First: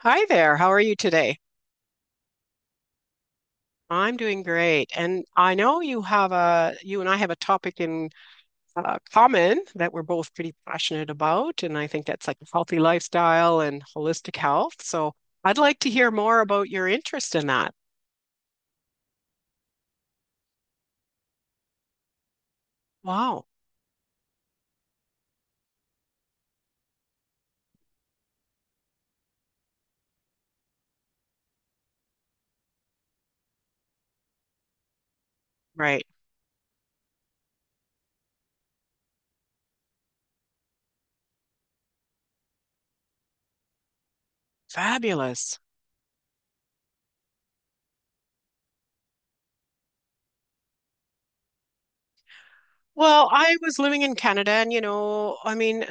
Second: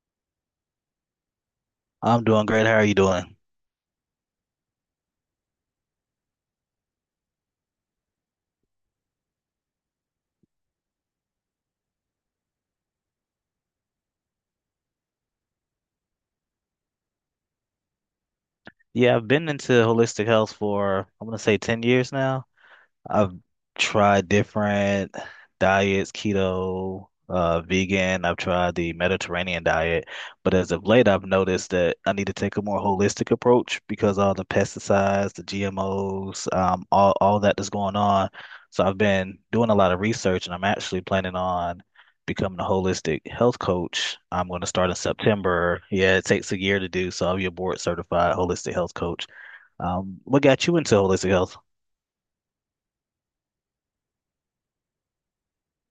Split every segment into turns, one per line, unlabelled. Hi there. How are you today?
I'm doing great. How are you doing?
I'm doing great. And I know you have a you and I have a topic in common that we're both pretty passionate about, and I think that's like a healthy lifestyle and holistic health. So I'd like to hear more about your interest in that.
Yeah, I've been into holistic health for, I'm gonna say 10 years now. I've
Wow.
tried different diets, keto, vegan. I've tried the Mediterranean diet, but as of late, I've noticed that I need to take a more holistic approach because all the pesticides, the
Right.
GMOs, all that's going on. So I've been doing a lot of research, and I'm actually planning on becoming a holistic health coach. I'm going to start in
Fabulous.
September. Yeah, it takes a year to do, so I'll be a board certified holistic health coach. What got you into holistic health?
Well, I was living in Canada and you know, I mean,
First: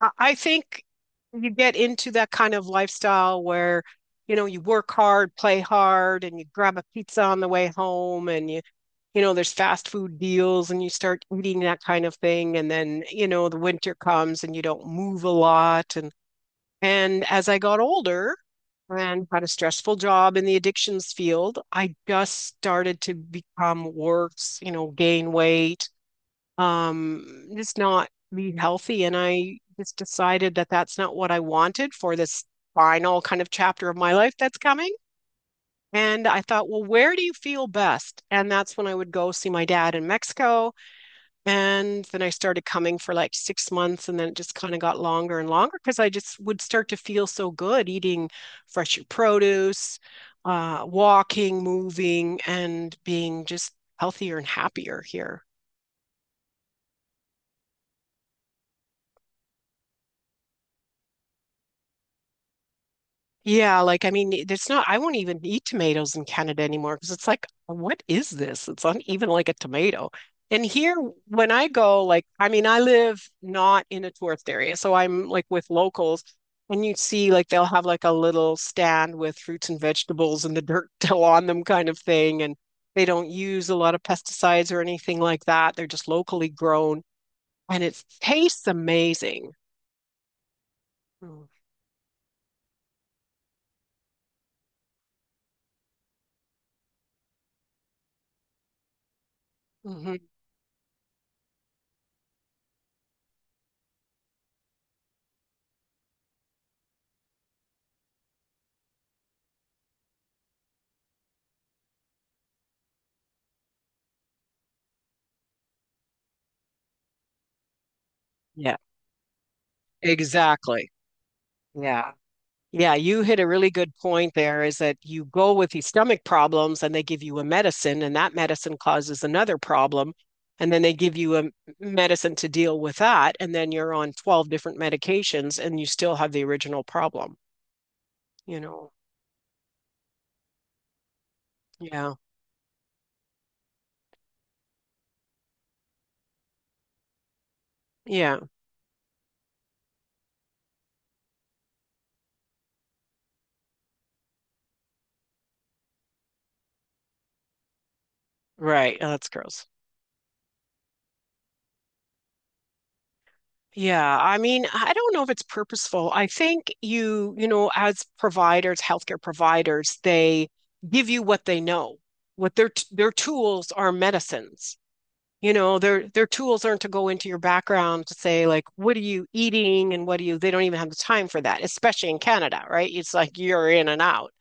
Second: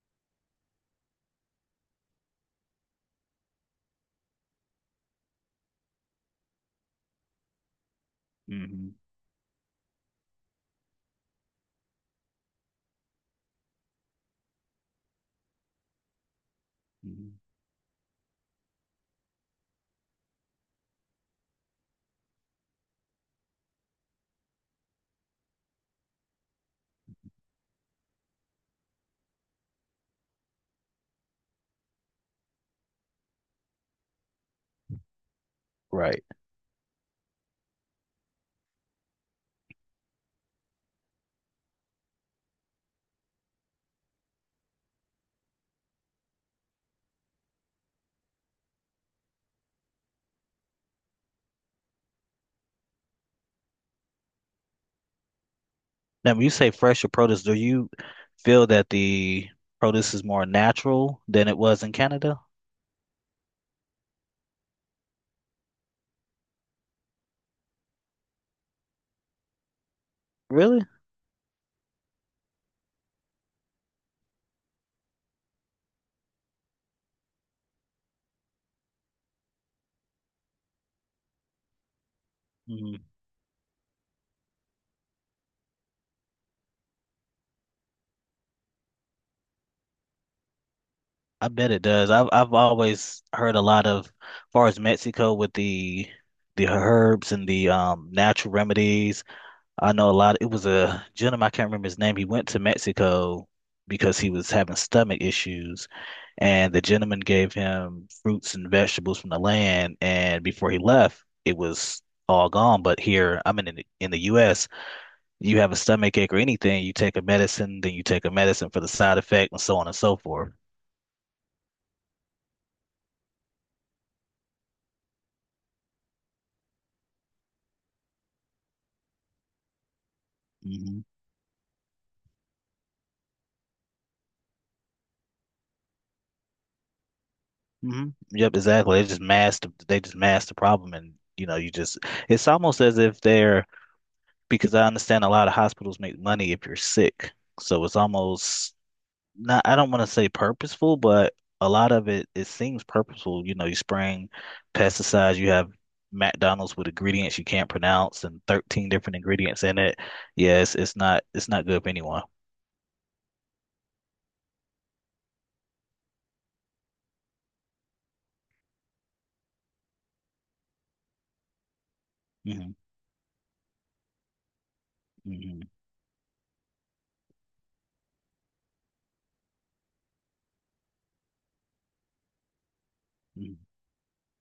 I think you get into that kind of lifestyle where, you know, you work hard, play hard, and you grab a pizza on the way home and you
Hmm.
you know, there's fast food deals and you start eating that kind of thing. And then, you know, the winter comes and you don't move a lot. And as I got older and had a stressful job in the addictions field, I just started to become worse, you know, gain weight, just not be healthy. And I just decided that that's not what I wanted for this final kind of chapter of my life that's coming.
Right.
And I thought, well, where do you feel best? And that's when I would go see my dad in Mexico. And then I started coming for like 6 months. And then it just kind of got longer and longer because I just would start to feel so good eating fresh produce, walking, moving, and being just healthier and happier here.
Now, when you say fresher produce, do you feel that the produce is more natural than it was in Canada?
Yeah, like I mean, it's not, I won't even eat tomatoes in Canada anymore because it's like, what is this? It's not even like a tomato. And
Really?
here, when I go, like, I mean, I live not in a tourist area, so I'm like with locals, and you see, like, they'll have like a little stand with fruits and vegetables and the dirt still on them kind of thing. And
Mm.
they don't use a lot of pesticides or anything like that. They're just locally grown and it tastes amazing.
I bet it does. I've always heard a lot of, as far as Mexico with the herbs and the natural remedies. I know a
Mm-hmm.
lot. It was a gentleman, I can't remember his name. He went to Mexico because he was having stomach issues, and the gentleman gave him fruits and vegetables from the land. And before he left, it was all gone. But here, I'm in the U.S. You have a stomach ache or anything, you take a medicine, then you take a medicine
Yeah,
for the side effect, and so on and so forth.
exactly. Yeah. Yeah, you hit a really good point there is that you go with these stomach problems and they give you a medicine, and that medicine causes another problem. And then they
Hmm.
give you a medicine to deal with that. And then you're on 12 different medications and you still have the original problem,
Hmm. Yep,
you know?
exactly. They just masked the problem, and you know, you just.
Yeah.
It's almost as if they're, because I understand a lot of hospitals make money if you're sick. So it's
Yeah.
almost not, I don't want to say purposeful, but a lot of it, it seems purposeful. You know, you spraying pesticides, you have McDonald's with ingredients you can't pronounce and 13
Right. Oh,
different
that's
ingredients
gross.
in it. Yes, it's not good for anyone.
Yeah. I mean, I don't know if it's purposeful. I think you, you know, as providers, healthcare providers, they give you what they know. What their
Hmm.
their tools are medicines. You
Hmm.
know, their tools aren't to go into your background to say like, what are you eating and what do you, they don't even have the time for that, especially in Canada, right? It's like you're in and out.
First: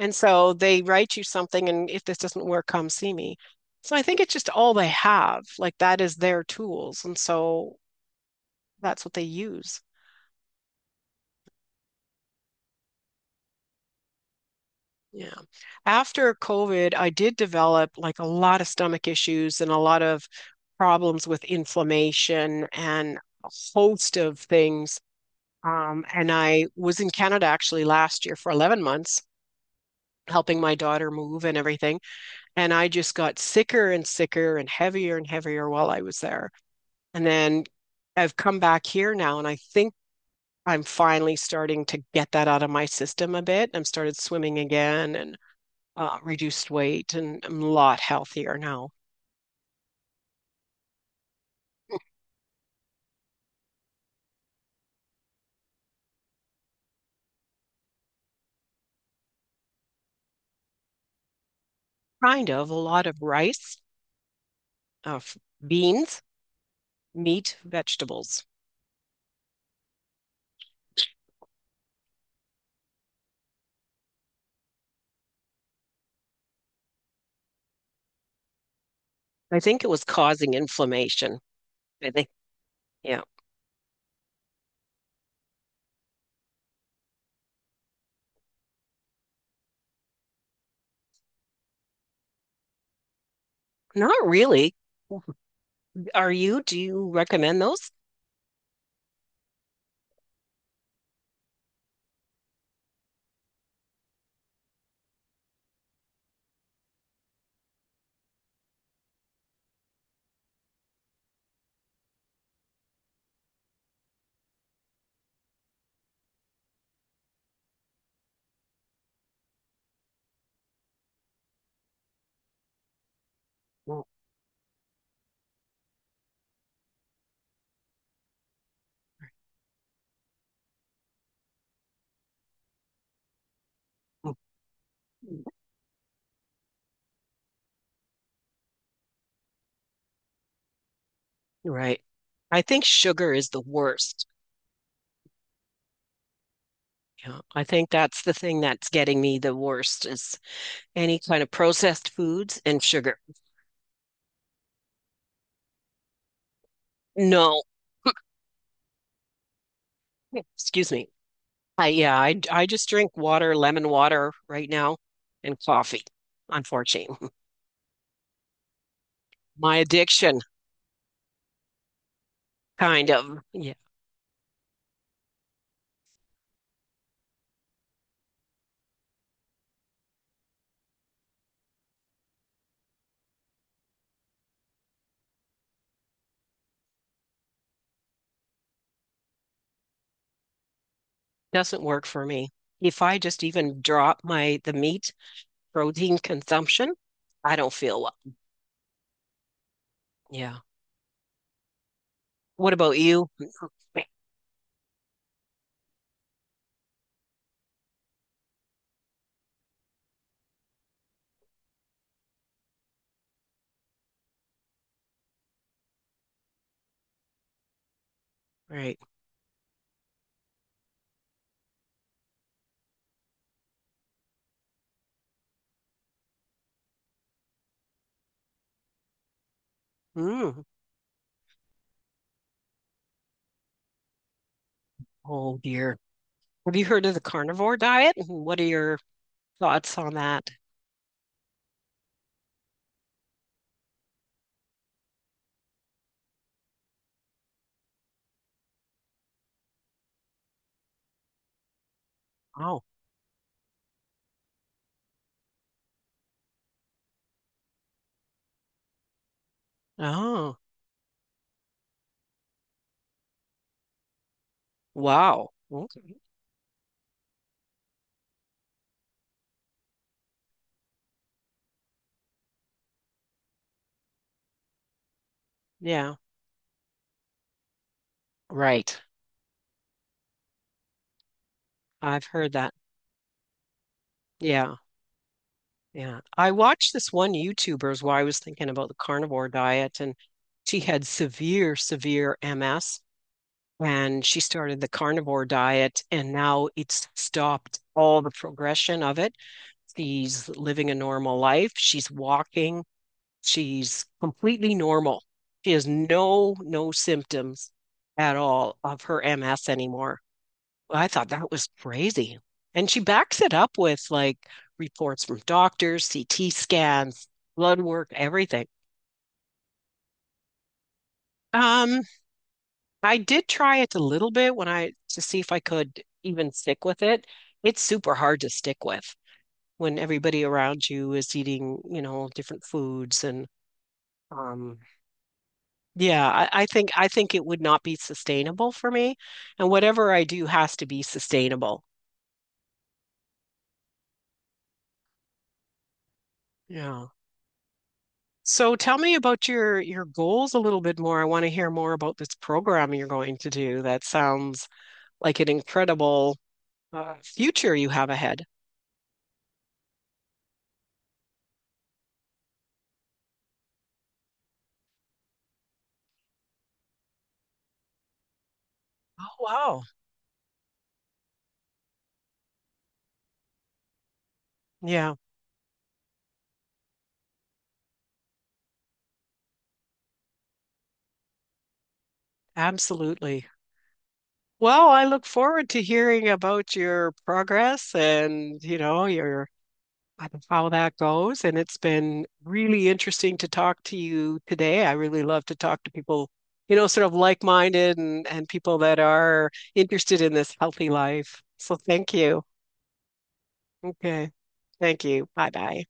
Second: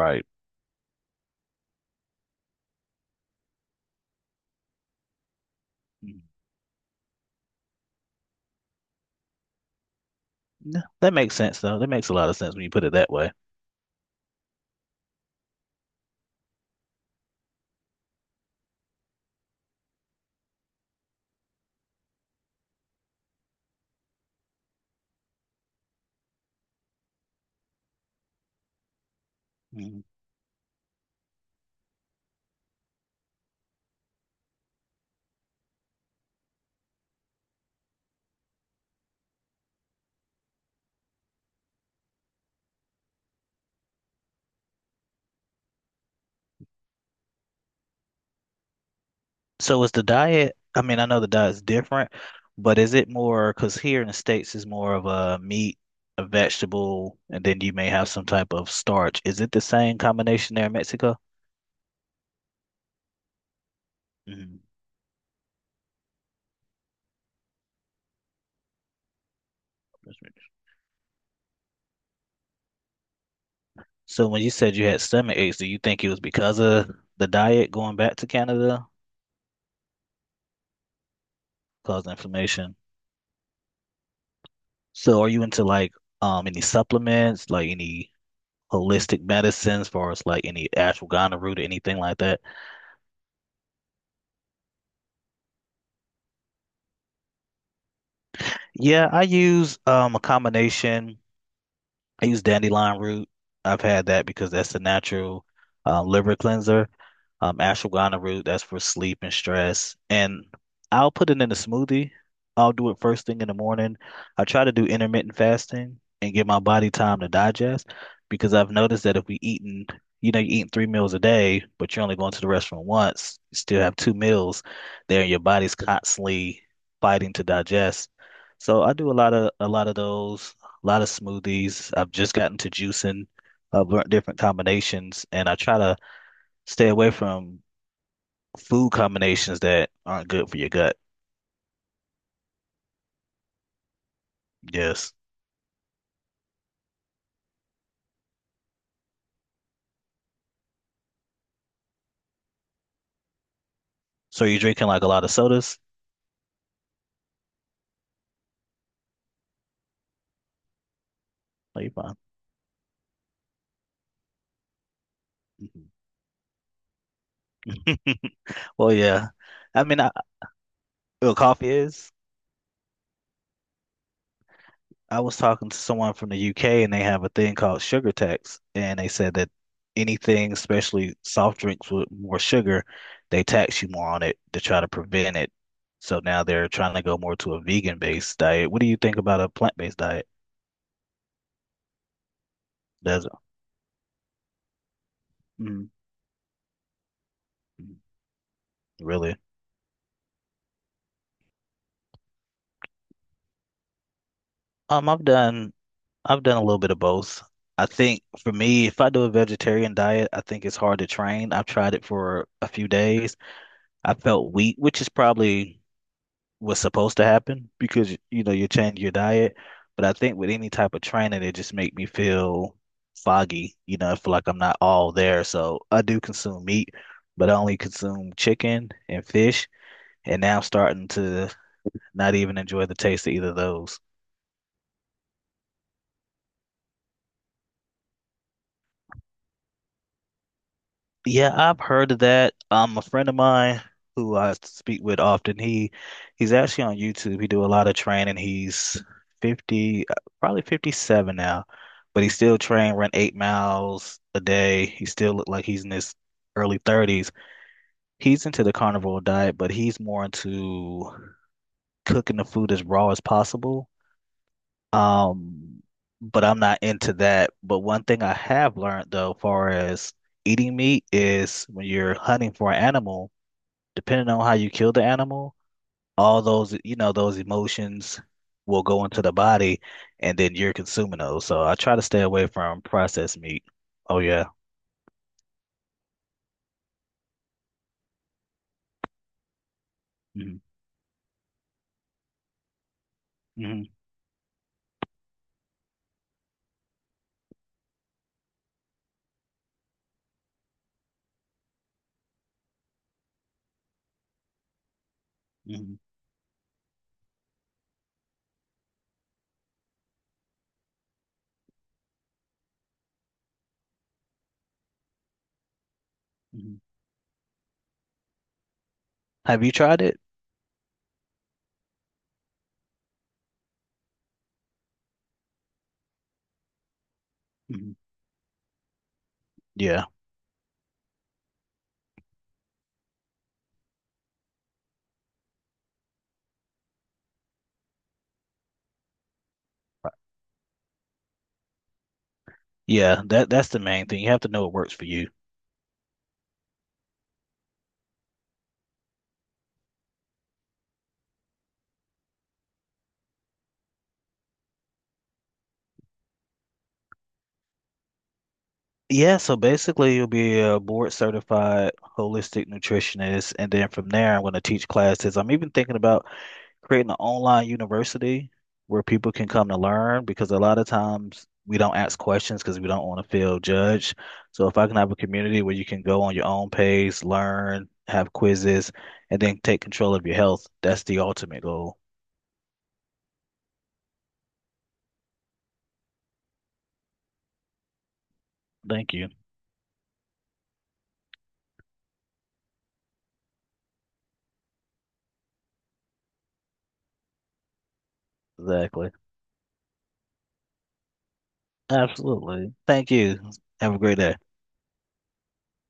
And so they write you something and if this doesn't work, come see me. So I think it's just all they have. Like that is
Mhm.
their tools. And so that's what they use.
Yeah, that makes sense though. That makes a lot of sense when you put it that way.
Yeah. After COVID, I did develop like a lot of stomach issues and a lot of problems with inflammation and a host of things. And I was in Canada actually last year for 11 months, helping my daughter move and everything. And I just got sicker and sicker and heavier while I was there. And then I've come back here now, and I think I'm finally starting to get that out of my system a bit. I'm started swimming again and reduced weight, and I'm a lot healthier now.
So is the diet, I mean, I know the diet's different, but is it more, because here in the States is more of a meat, a vegetable, and then you may have some type of starch. Is it the same combination there in Mexico?
Kind of a lot of rice,
Hmm.
uh, beans, meat, vegetables.
So when you said you had stomach aches, do you think it was because of the diet going back to Canada
I think it was causing inflammation.
caused
I think,
inflammation?
yeah.
So are you into like any supplements, like any holistic medicines, as far as like any ashwagandha root or anything like that?
Not really. Are you? Do you recommend those?
Yeah, I use a combination. I use dandelion root. I've had that because that's a natural liver cleanser. Ashwagandha root, that's for sleep and stress. And I'll put it in a smoothie. I'll do it first thing in the morning. I try to do intermittent fasting and give my body time to digest because I've noticed that if we eating, you know, you're eating 3 meals a day, but you're only going to the restaurant once, you still have
Mm-mm.
2 meals there, and your body's constantly fighting to digest. So I do a lot of those a lot of smoothies. I've just gotten to juicing. I've learned different combinations, and I try to stay away from food combinations that aren't good for your gut.
Right. I think sugar is the worst.
Yes.
Yeah, I think that's the thing that's getting me the worst is any kind of processed foods and sugar.
So you're drinking like a lot of sodas?
No, excuse me.
Are
I
you fine?
yeah, I just drink water, lemon water right now, and
Mhm.
coffee, unfortunately.
Well, yeah.
My
I mean, I,
addiction
well, coffee is.
kind of yeah,
I was talking to someone from the UK and they have a thing called sugar tax, and they said that anything, especially soft drinks with more sugar, they tax you more on it to try to prevent it. So now they're trying to go more to a vegan-based diet. What do you think about a plant-based diet?
doesn't work for me. If I
Does it?
just even drop my the meat
Mm.
protein consumption, I don't feel well.
Really?
Yeah. What about you?
I've done a little bit of both. I think for me, if I do a vegetarian diet, I think it's hard to train. I've tried it for a few days. I felt weak, which is probably was supposed to happen because you know you
Right.
change your diet. But I think with any type of training, it just make me feel foggy. You know, I feel like I'm not all there. So I do consume meat, but I only consume chicken and fish, and now I'm
Mm.
starting to not even enjoy the taste of either of those.
Oh dear. Have you heard of the carnivore diet? Mm-hmm. What are your thoughts on that?
Yeah, I've heard of that. A friend of mine who I speak with often, he's actually on YouTube. He do a lot of training. He's 50, uh, probably 57 now, but he still
Oh.
train, run 8 miles a day. He still look like he's in his early 30s. He's into the carnivore diet, but he's more
Oh.
into cooking the food as raw as possible,
Wow.
um,
Okay.
but I'm not into that. But one thing I have learned though, far as eating meat is when you're hunting for an animal, depending on how you kill the animal,
Yeah.
all those, you know, those emotions will
Right.
go into the body and then you're consuming those. So I try to stay
I've
away
heard that.
from processed meat. Oh yeah.
Yeah. Yeah. I watched this one YouTuber's while I was thinking about the carnivore diet, and
Hmm.
she had severe, severe MS,
Hmm.
and she started the carnivore diet, and now it's stopped all the progression of it. She's living a normal life. She's walking. She's completely normal. She has
Hmm.
no symptoms at all of her MS anymore. I thought that was crazy. And she backs it up with like reports from doctors, CT
Hmm.
scans, blood work, everything.
Have you tried it?
Um, I did try it a little bit when I to see if I could even stick with it. It's
Hmm.
super hard to stick with when
Yeah.
everybody around you is eating, you know, different foods and um Yeah, I, I think it would not be sustainable for me, and whatever I do has to be sustainable.
Yeah, that's the main thing. You have to know what works for you.
Yeah. So tell me about your goals a little bit more. I want to hear more about this program you're going to do. That sounds like an incredible future you have ahead.
Yeah, so basically you'll be a board certified holistic nutritionist, and then from there I'm going to teach classes. I'm even thinking about creating an online university where people
Oh,
can come to
wow.
learn because a lot of times we don't ask questions because we don't want to feel judged. So if I can have
Yeah,
a community where you can go on your own pace, learn, have quizzes, and then take control of your health, that's the ultimate goal.
absolutely. Well, I look forward to hearing about your progress and, you know,
Thank you.
your on how that goes. And it's been really interesting to talk to you today. I really love to talk to people, you know, sort of like minded and people that
Exactly.
are interested in this healthy life. So thank you.
Absolutely. Thank you. Have a great
Okay.
day.
Thank you. Bye bye.